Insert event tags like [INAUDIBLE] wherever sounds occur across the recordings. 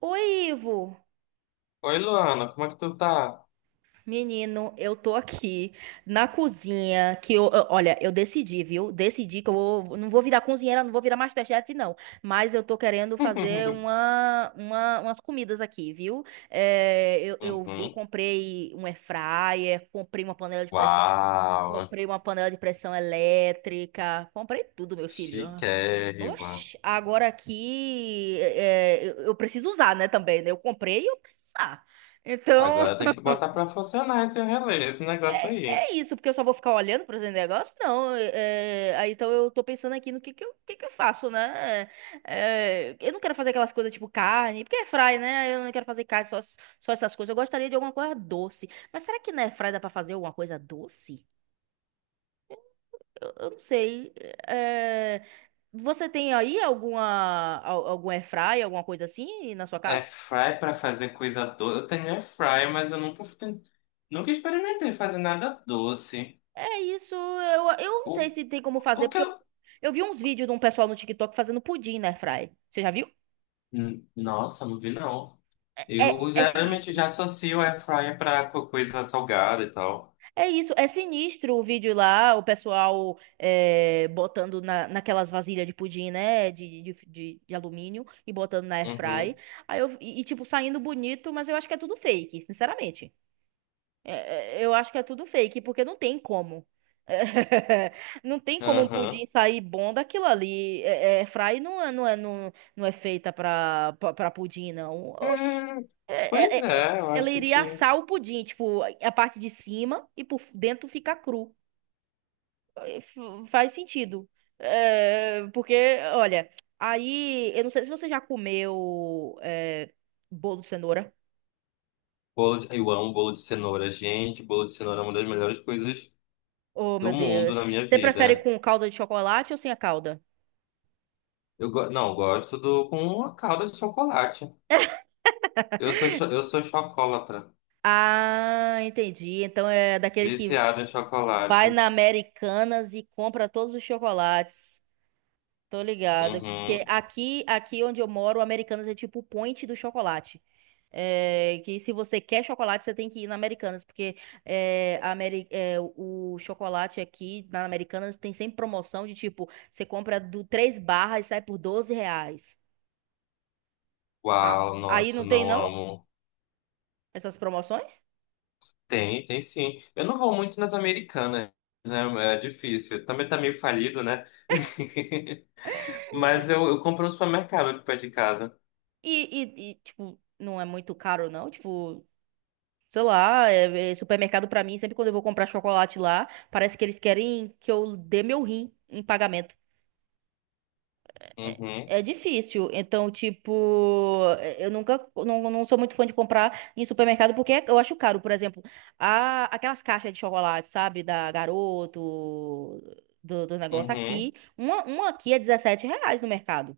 Oi, Ivo. Oi, Luana, como é que tu tá? Menino, eu tô aqui na cozinha que olha, eu decidi, viu? Decidi que não vou virar cozinheira, não vou virar MasterChef, não. Mas eu tô querendo fazer [LAUGHS] umas comidas aqui, viu? Eu Uhum. comprei um air fryer, comprei uma panela de pressão, Uau, comprei uma panela de pressão elétrica, comprei tudo, meu filho. chiquérrima. Oxi, agora aqui eu preciso usar, né, também, né? Eu comprei e eu preciso usar. Então, Agora tem que botar pra funcionar esse relé, esse negócio aí. é isso, porque eu só vou ficar olhando para os negócios? Não. Aí então eu tô pensando aqui no que que eu faço, né? Eu não quero fazer aquelas coisas tipo carne, porque é fry, né? Eu não quero fazer carne, só essas coisas. Eu gostaria de alguma coisa doce. Mas será que na airfry dá para fazer alguma coisa doce? Eu não sei. É, Você tem aí algum airfry, alguma coisa assim na sua É casa? fry pra fazer coisa doce. Eu tenho air fry, mas eu nunca experimentei fazer nada doce. É isso, eu não O, sei se tem como fazer, o que porque eu, eu. eu vi uns vídeos de um pessoal no TikTok fazendo pudim na airfry. Você já viu? Nossa, não vi não. Eu É geralmente sinistro. já associo air fryer pra coisa salgada e tal. É isso, é sinistro o vídeo lá, o pessoal botando naquelas vasilhas de pudim, né? De alumínio e botando na airfry. Uhum, Aí tipo, saindo bonito, mas eu acho que é tudo fake, sinceramente. Eu acho que é tudo fake, porque não tem como. [LAUGHS] Não tem como um pudim aham. sair bom daquilo ali. Fry não é feita pra pudim, não. Oxi. Hum, É, é, pois é, é, é, eu Ela acho iria que. assar o pudim, tipo, a parte de cima e por dentro fica cru. Faz sentido. Porque, olha, aí, eu não sei se você já comeu bolo de cenoura. Eu amo bolo de cenoura, gente. Bolo de cenoura é uma das melhores coisas Oh, do meu mundo na Deus. minha Você prefere vida. com calda de chocolate ou sem a calda? Não, eu gosto do com uma calda de chocolate. Eu sou chocolatra, Ah, entendi. Então é daquele que viciado em chocolate. vai na Americanas e compra todos os chocolates. Tô ligado. Que Uhum. aqui onde eu moro, o Americanas é tipo o point do chocolate. Que se você quer chocolate, você tem que ir na Americanas, porque o chocolate aqui na Americanas tem sempre promoção de tipo, você compra do três barras e sai por 12 reais. Ah, Uau, aí nossa, não tem não não amo. essas promoções? Tem sim. Eu não vou muito nas Americanas, né? É difícil. Também tá meio falido, né? [LAUGHS] Mas eu compro no supermercado aqui perto de casa. E, tipo, não é muito caro não? Tipo sei lá, é supermercado pra mim, sempre quando eu vou comprar chocolate lá, parece que eles querem que eu dê meu rim em pagamento. Uhum, É difícil. Então, tipo, eu nunca, não sou muito fã de comprar em supermercado porque eu acho caro. Por exemplo, aquelas caixas de chocolate, sabe? Da Garoto, do negócio uhum. aqui. Uma aqui é R$ 17 no mercado.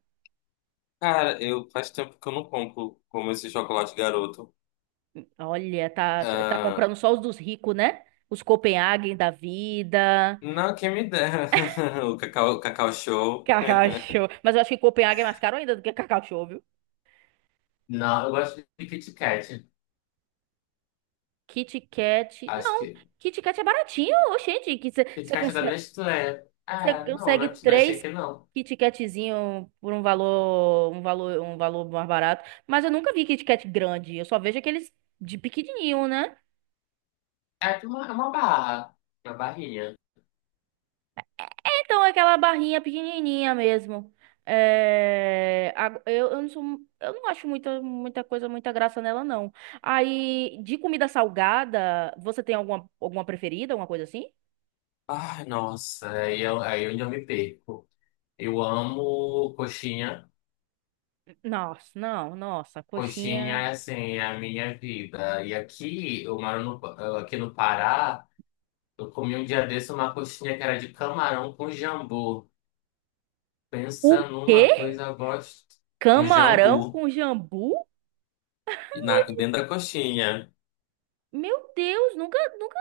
Cara, eu faz tempo que eu não compro como esse chocolate Garoto. Olha, tá Ah, comprando só os dos ricos, né? Os Copenhagen da vida. não, quem me dera. [LAUGHS] O Cacau Show. Cacau Show. Mas eu acho que Copenhague é mais caro ainda do que Cacau Show, viu? Não. Kit Kat. Não, Kit Kat é baratinho, ô, gente. Que Kit você Kat da consegue, Nestlé. Ah, não, não, consegue não achei três que não. Kit Katzinho por um valor mais barato. Mas eu nunca vi Kit Kat grande. Eu só vejo aqueles de pequenininho, né? É, ah, na Bahia. Então, é aquela barrinha pequenininha mesmo. Eu não sou, eu não acho muita, muita coisa, muita graça nela, não. Aí, de comida salgada, você tem alguma, preferida, alguma coisa assim? Ai, nossa, aí onde eu me perco. Eu amo coxinha. Nossa, não, nossa, Coxinha, é, coxinha. assim, é a minha vida. E aqui, eu moro no, aqui no Pará, eu comi um dia desse uma coxinha que era de camarão com jambu. O Pensa numa quê? coisa gosto. Um Camarão jambu com jambu? e dentro da coxinha. Meu Deus, nunca, nunca,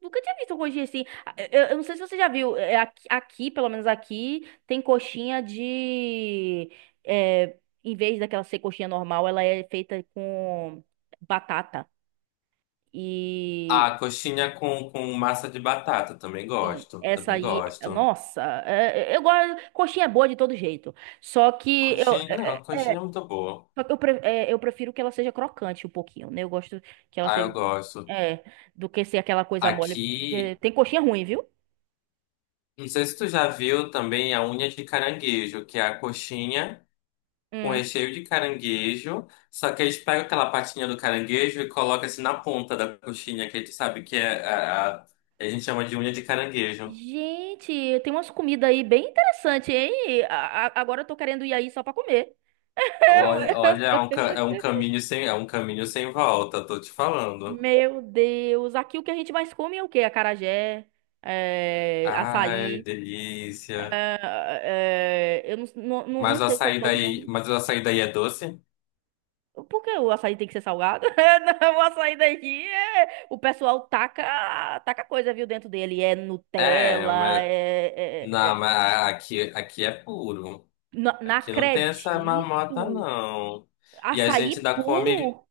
nunca tinha visto coxinha assim. Ah, eu não sei se você já viu, aqui, pelo menos aqui, tem coxinha de. Em vez daquela ser coxinha normal, ela é feita com batata. Ah, E coxinha com massa de batata. Também gosto. essa Também aí, gosto. nossa, eu gosto. Coxinha é boa de todo jeito. Só que eu, Coxinha. é, Não, é, é, coxinha é muito boa. só que eu, pre- é, eu prefiro que ela seja crocante um pouquinho, né? Eu gosto que ela Ah, seja. eu Um pouquinho- gosto. É, do que ser aquela coisa mole. porque Aqui, Tem coxinha ruim, viu? não sei se tu já viu também a unha de caranguejo, que é a coxinha com Hum. recheio de caranguejo. Só que eles pegam aquela patinha do caranguejo e colocam assim na ponta da coxinha, que a gente sabe que a gente chama de unha de caranguejo. Gente, tem umas comidas aí bem interessantes, hein? Agora eu tô querendo ir aí só pra comer. Olha, olha, [LAUGHS] é um caminho sem volta, tô te falando. Meu Deus, aqui o que a gente mais come é o quê? Acarajé, Ai, açaí. delícia. Eu não Mas o sei se é açaí todo daí, mundo. mas o açaí daí é doce? Por que o açaí tem que ser salgado? [LAUGHS] Não, o açaí daqui é. O pessoal taca coisa, viu, dentro dele. É É, Nutella, mas é. é- é- não, é. mas aqui é puro. Não, não Aqui não tem essa marmota, acredito. não. E a Açaí gente ainda come. puro?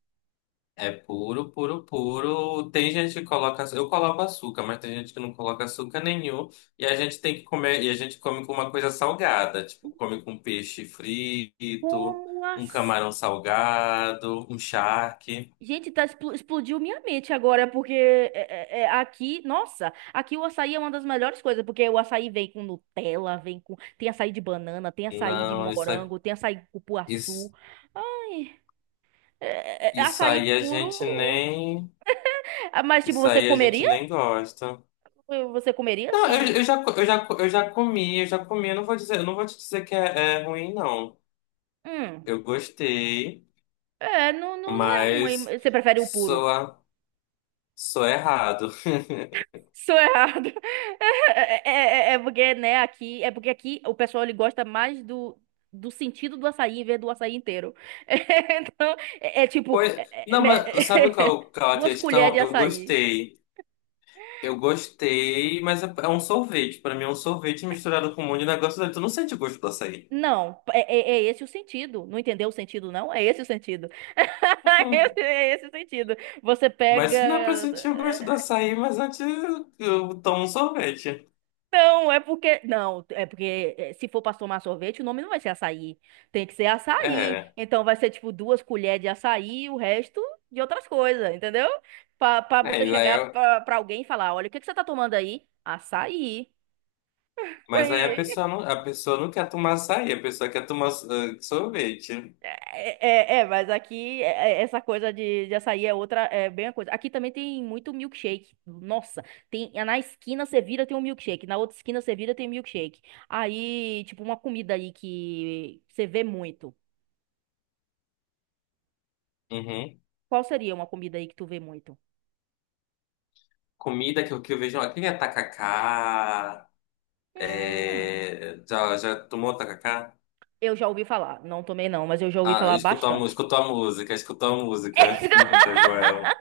É puro, puro, puro. Tem gente que coloca, eu coloco açúcar, mas tem gente que não coloca açúcar nenhum. E a gente tem que comer, e a gente come com uma coisa salgada, tipo, come com peixe frito, Como um assim? camarão salgado, um charque. Gente, tá, explodiu minha mente agora, porque aqui, nossa, aqui o açaí é uma das melhores coisas, porque o açaí vem com Nutella, vem com. Tem açaí de banana, tem açaí de Não, morango, tem açaí de cupuaçu. isso, Ai, é isso açaí aí a gente puro. nem, Ah, mas, tipo, isso você aí a gente comeria? nem gosta. Você comeria Não, se. Eu já comi, eu já comi. Eu não vou te dizer que é ruim, não. Hum, Eu gostei, não é ruim. mas Você prefere o puro? sou Sou errado. Sou errado. [LAUGHS] É porque, né, aqui, é porque aqui o pessoal ele gosta mais do sentido do açaí em vez do açaí inteiro. [LAUGHS] Então, tipo, Pois, é- não, mas sabe me- qual [LAUGHS] é a duas colheres questão? de Eu açaí. gostei. Eu gostei, mas é um sorvete. Pra mim é um sorvete misturado com um monte de negócio dentro. Tu não sente o gosto do açaí. Não, é esse o sentido. Não entendeu o sentido, não? É esse o sentido. [LAUGHS] [LAUGHS] É esse o sentido. Você Mas se não é pra pega. sentir o gosto do açaí, mas antes eu tomo um sorvete. Não, é porque. Não, é porque se for pra tomar sorvete, o nome não vai ser açaí. Tem que ser açaí. É. Então vai ser tipo duas colheres de açaí e o resto de outras coisas, entendeu? Pra É, você chegar pra alguém e falar: olha, o que que você tá tomando aí? Açaí. mas aí a pessoa [LAUGHS] não, a pessoa não quer tomar açaí, a pessoa quer tomar sorvete. Mas aqui essa coisa de açaí é outra, é bem a coisa. Aqui também tem muito milkshake. Nossa, tem na esquina você vira tem um milkshake, na outra esquina você vira tem milkshake. Aí, tipo, uma comida aí que você vê muito. Uhum. Qual seria uma comida aí que tu vê muito? Comida que eu vejo aqui é tacacá. Hum, É, já tomou tacacá? eu já ouvi falar. Não tomei não, mas eu já ouvi Ah, eu falar bastante. escuto a música [LAUGHS] [LAUGHS] da Joel.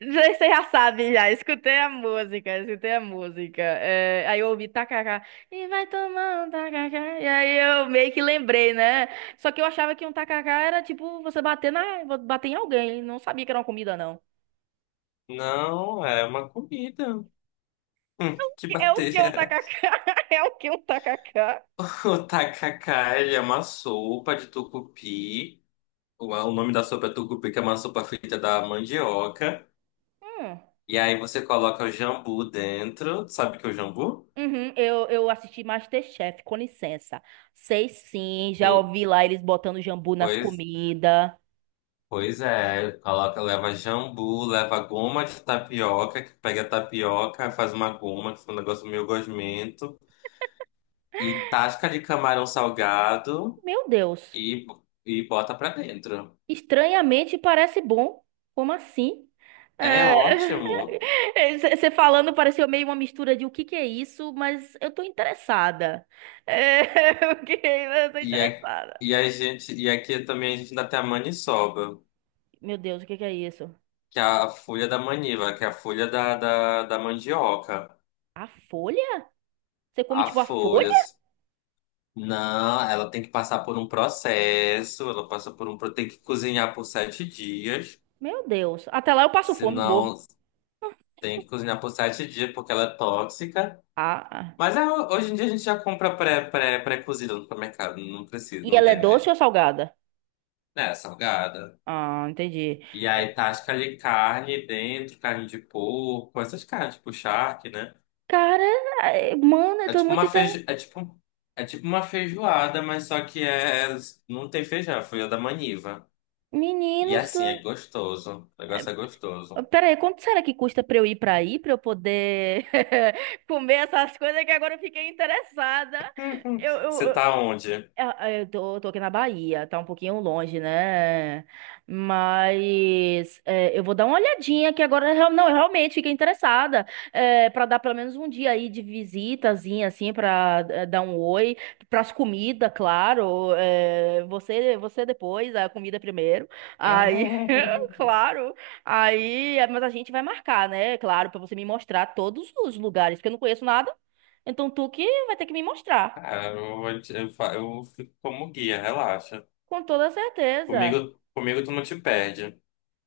Você já sabe, já. Escutei a música, escutei a música. Aí eu ouvi tacacá. E vai tomar um tacacá. E aí eu meio que lembrei, né? Só que eu achava que um tacacá era tipo você bater bater em alguém. Não sabia que era uma comida, não. Não, é uma comida. Que É o que um bater. tacacá? [LAUGHS] [LAUGHS] É o que um tacacá? O tacacá, ele é uma sopa de tucupi. O nome da sopa é tucupi, que é uma sopa feita da mandioca. Hum. E aí você coloca o jambu dentro. Sabe o que é o jambu? Uhum, eu assisti MasterChef, com licença. Sei sim, já O- ouvi lá eles botando jambu nas Pois, comidas. pois é. Coloca, leva jambu, leva goma de tapioca, que pega a tapioca, faz uma goma, que é um negócio meio gosmento. E tasca de camarão salgado Meu Deus. e, e bota pra dentro. Estranhamente parece bom. Como assim? É É, ótimo. [LAUGHS] Você falando pareceu meio uma mistura de o que que é isso, mas eu tô interessada. [LAUGHS] Ok, mas eu tô E, a- interessada. E aqui também a gente ainda tem a maniçoba, Meu Deus, o que que é isso? que é a folha da maniva, que é a folha da mandioca. A folha? Você come A tipo a folha? folhas. Não, ela tem que passar por um processo, ela passa por um, pro- tem que cozinhar por 7 dias, Meu Deus. Até lá eu passo fome, e morro. senão tem que cozinhar por 7 dias porque ela é tóxica. Ah, ah. Mas é, hoje em dia a gente já compra pré-cozido no supermercado. Não precisa, E não ela é tem. Doce ou salgada? Né. É, salgada. Ah, entendi. E aí tasca de carne dentro, carne de porco, essas carnes, tipo charque, né? Cara, mano, eu É tô tipo muito. uma feijo... é tipo uma feijoada, mas só que não tem feijão, foi a da maniva. E Meninos. assim, é gostoso. O negócio é gostoso. Pera aí, quanto será que custa pra eu ir pra aí, pra eu poder [LAUGHS] comer essas coisas que agora eu fiquei interessada? [LAUGHS] Eu, Você eu, tá onde? Eu tô aqui na Bahia, tá um pouquinho longe, né? Mas eu vou dar uma olhadinha que agora eu não, eu realmente fiquei interessada para dar pelo menos um dia aí de visitazinha, assim, para dar um oi, pras comidas, claro. Você depois, a comida primeiro. Aí, [LAUGHS] [LAUGHS] claro. Aí, mas a gente vai marcar, né? Claro, para você me mostrar todos os lugares, porque eu não conheço nada. Então tu que vai ter que me mostrar. Ah, eu, vou te- eu, fa- eu fico como guia, relaxa. Com toda certeza. Comigo tu não te perde.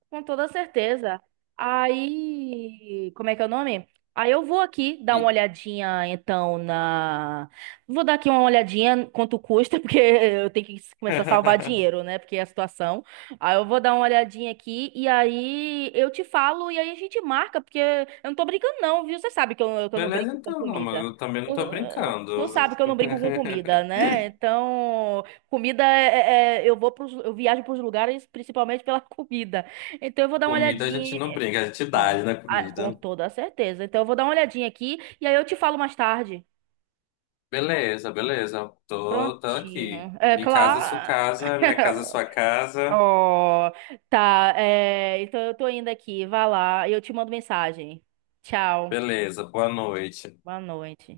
Com toda certeza. Aí, como é que é o nome? Aí eu vou aqui dar uma olhadinha, então, na. Vou dar aqui uma olhadinha quanto custa, [LAUGHS] porque eu tenho que começar a salvar [LAUGHS] dinheiro, né? Porque é a situação. Aí eu vou dar uma olhadinha aqui e aí eu te falo e aí a gente marca, porque eu não tô brincando, não, viu? Você sabe que que eu não Beleza, brinco com então, não, mas comida. eu também Tu, não tô brincando. tu sabe que eu não brinco com comida, [LAUGHS] né? Então, comida eu viajo pros lugares principalmente pela [LAUGHS] comida. Então eu vou dar uma Comida a gente olhadinha. não brinca, a gente dá, Não, né, ah, com comida. toda certeza. Então eu vou dar uma olhadinha aqui e aí eu te falo mais tarde. Beleza, beleza. Tô aqui. Prontinho. É Me casa, é sua claro. casa, minha casa, é [LAUGHS] sua casa. Oh, tá. Então eu tô indo aqui. Vai lá. Eu te mando mensagem. Tchau. Beleza, boa noite. Boa noite.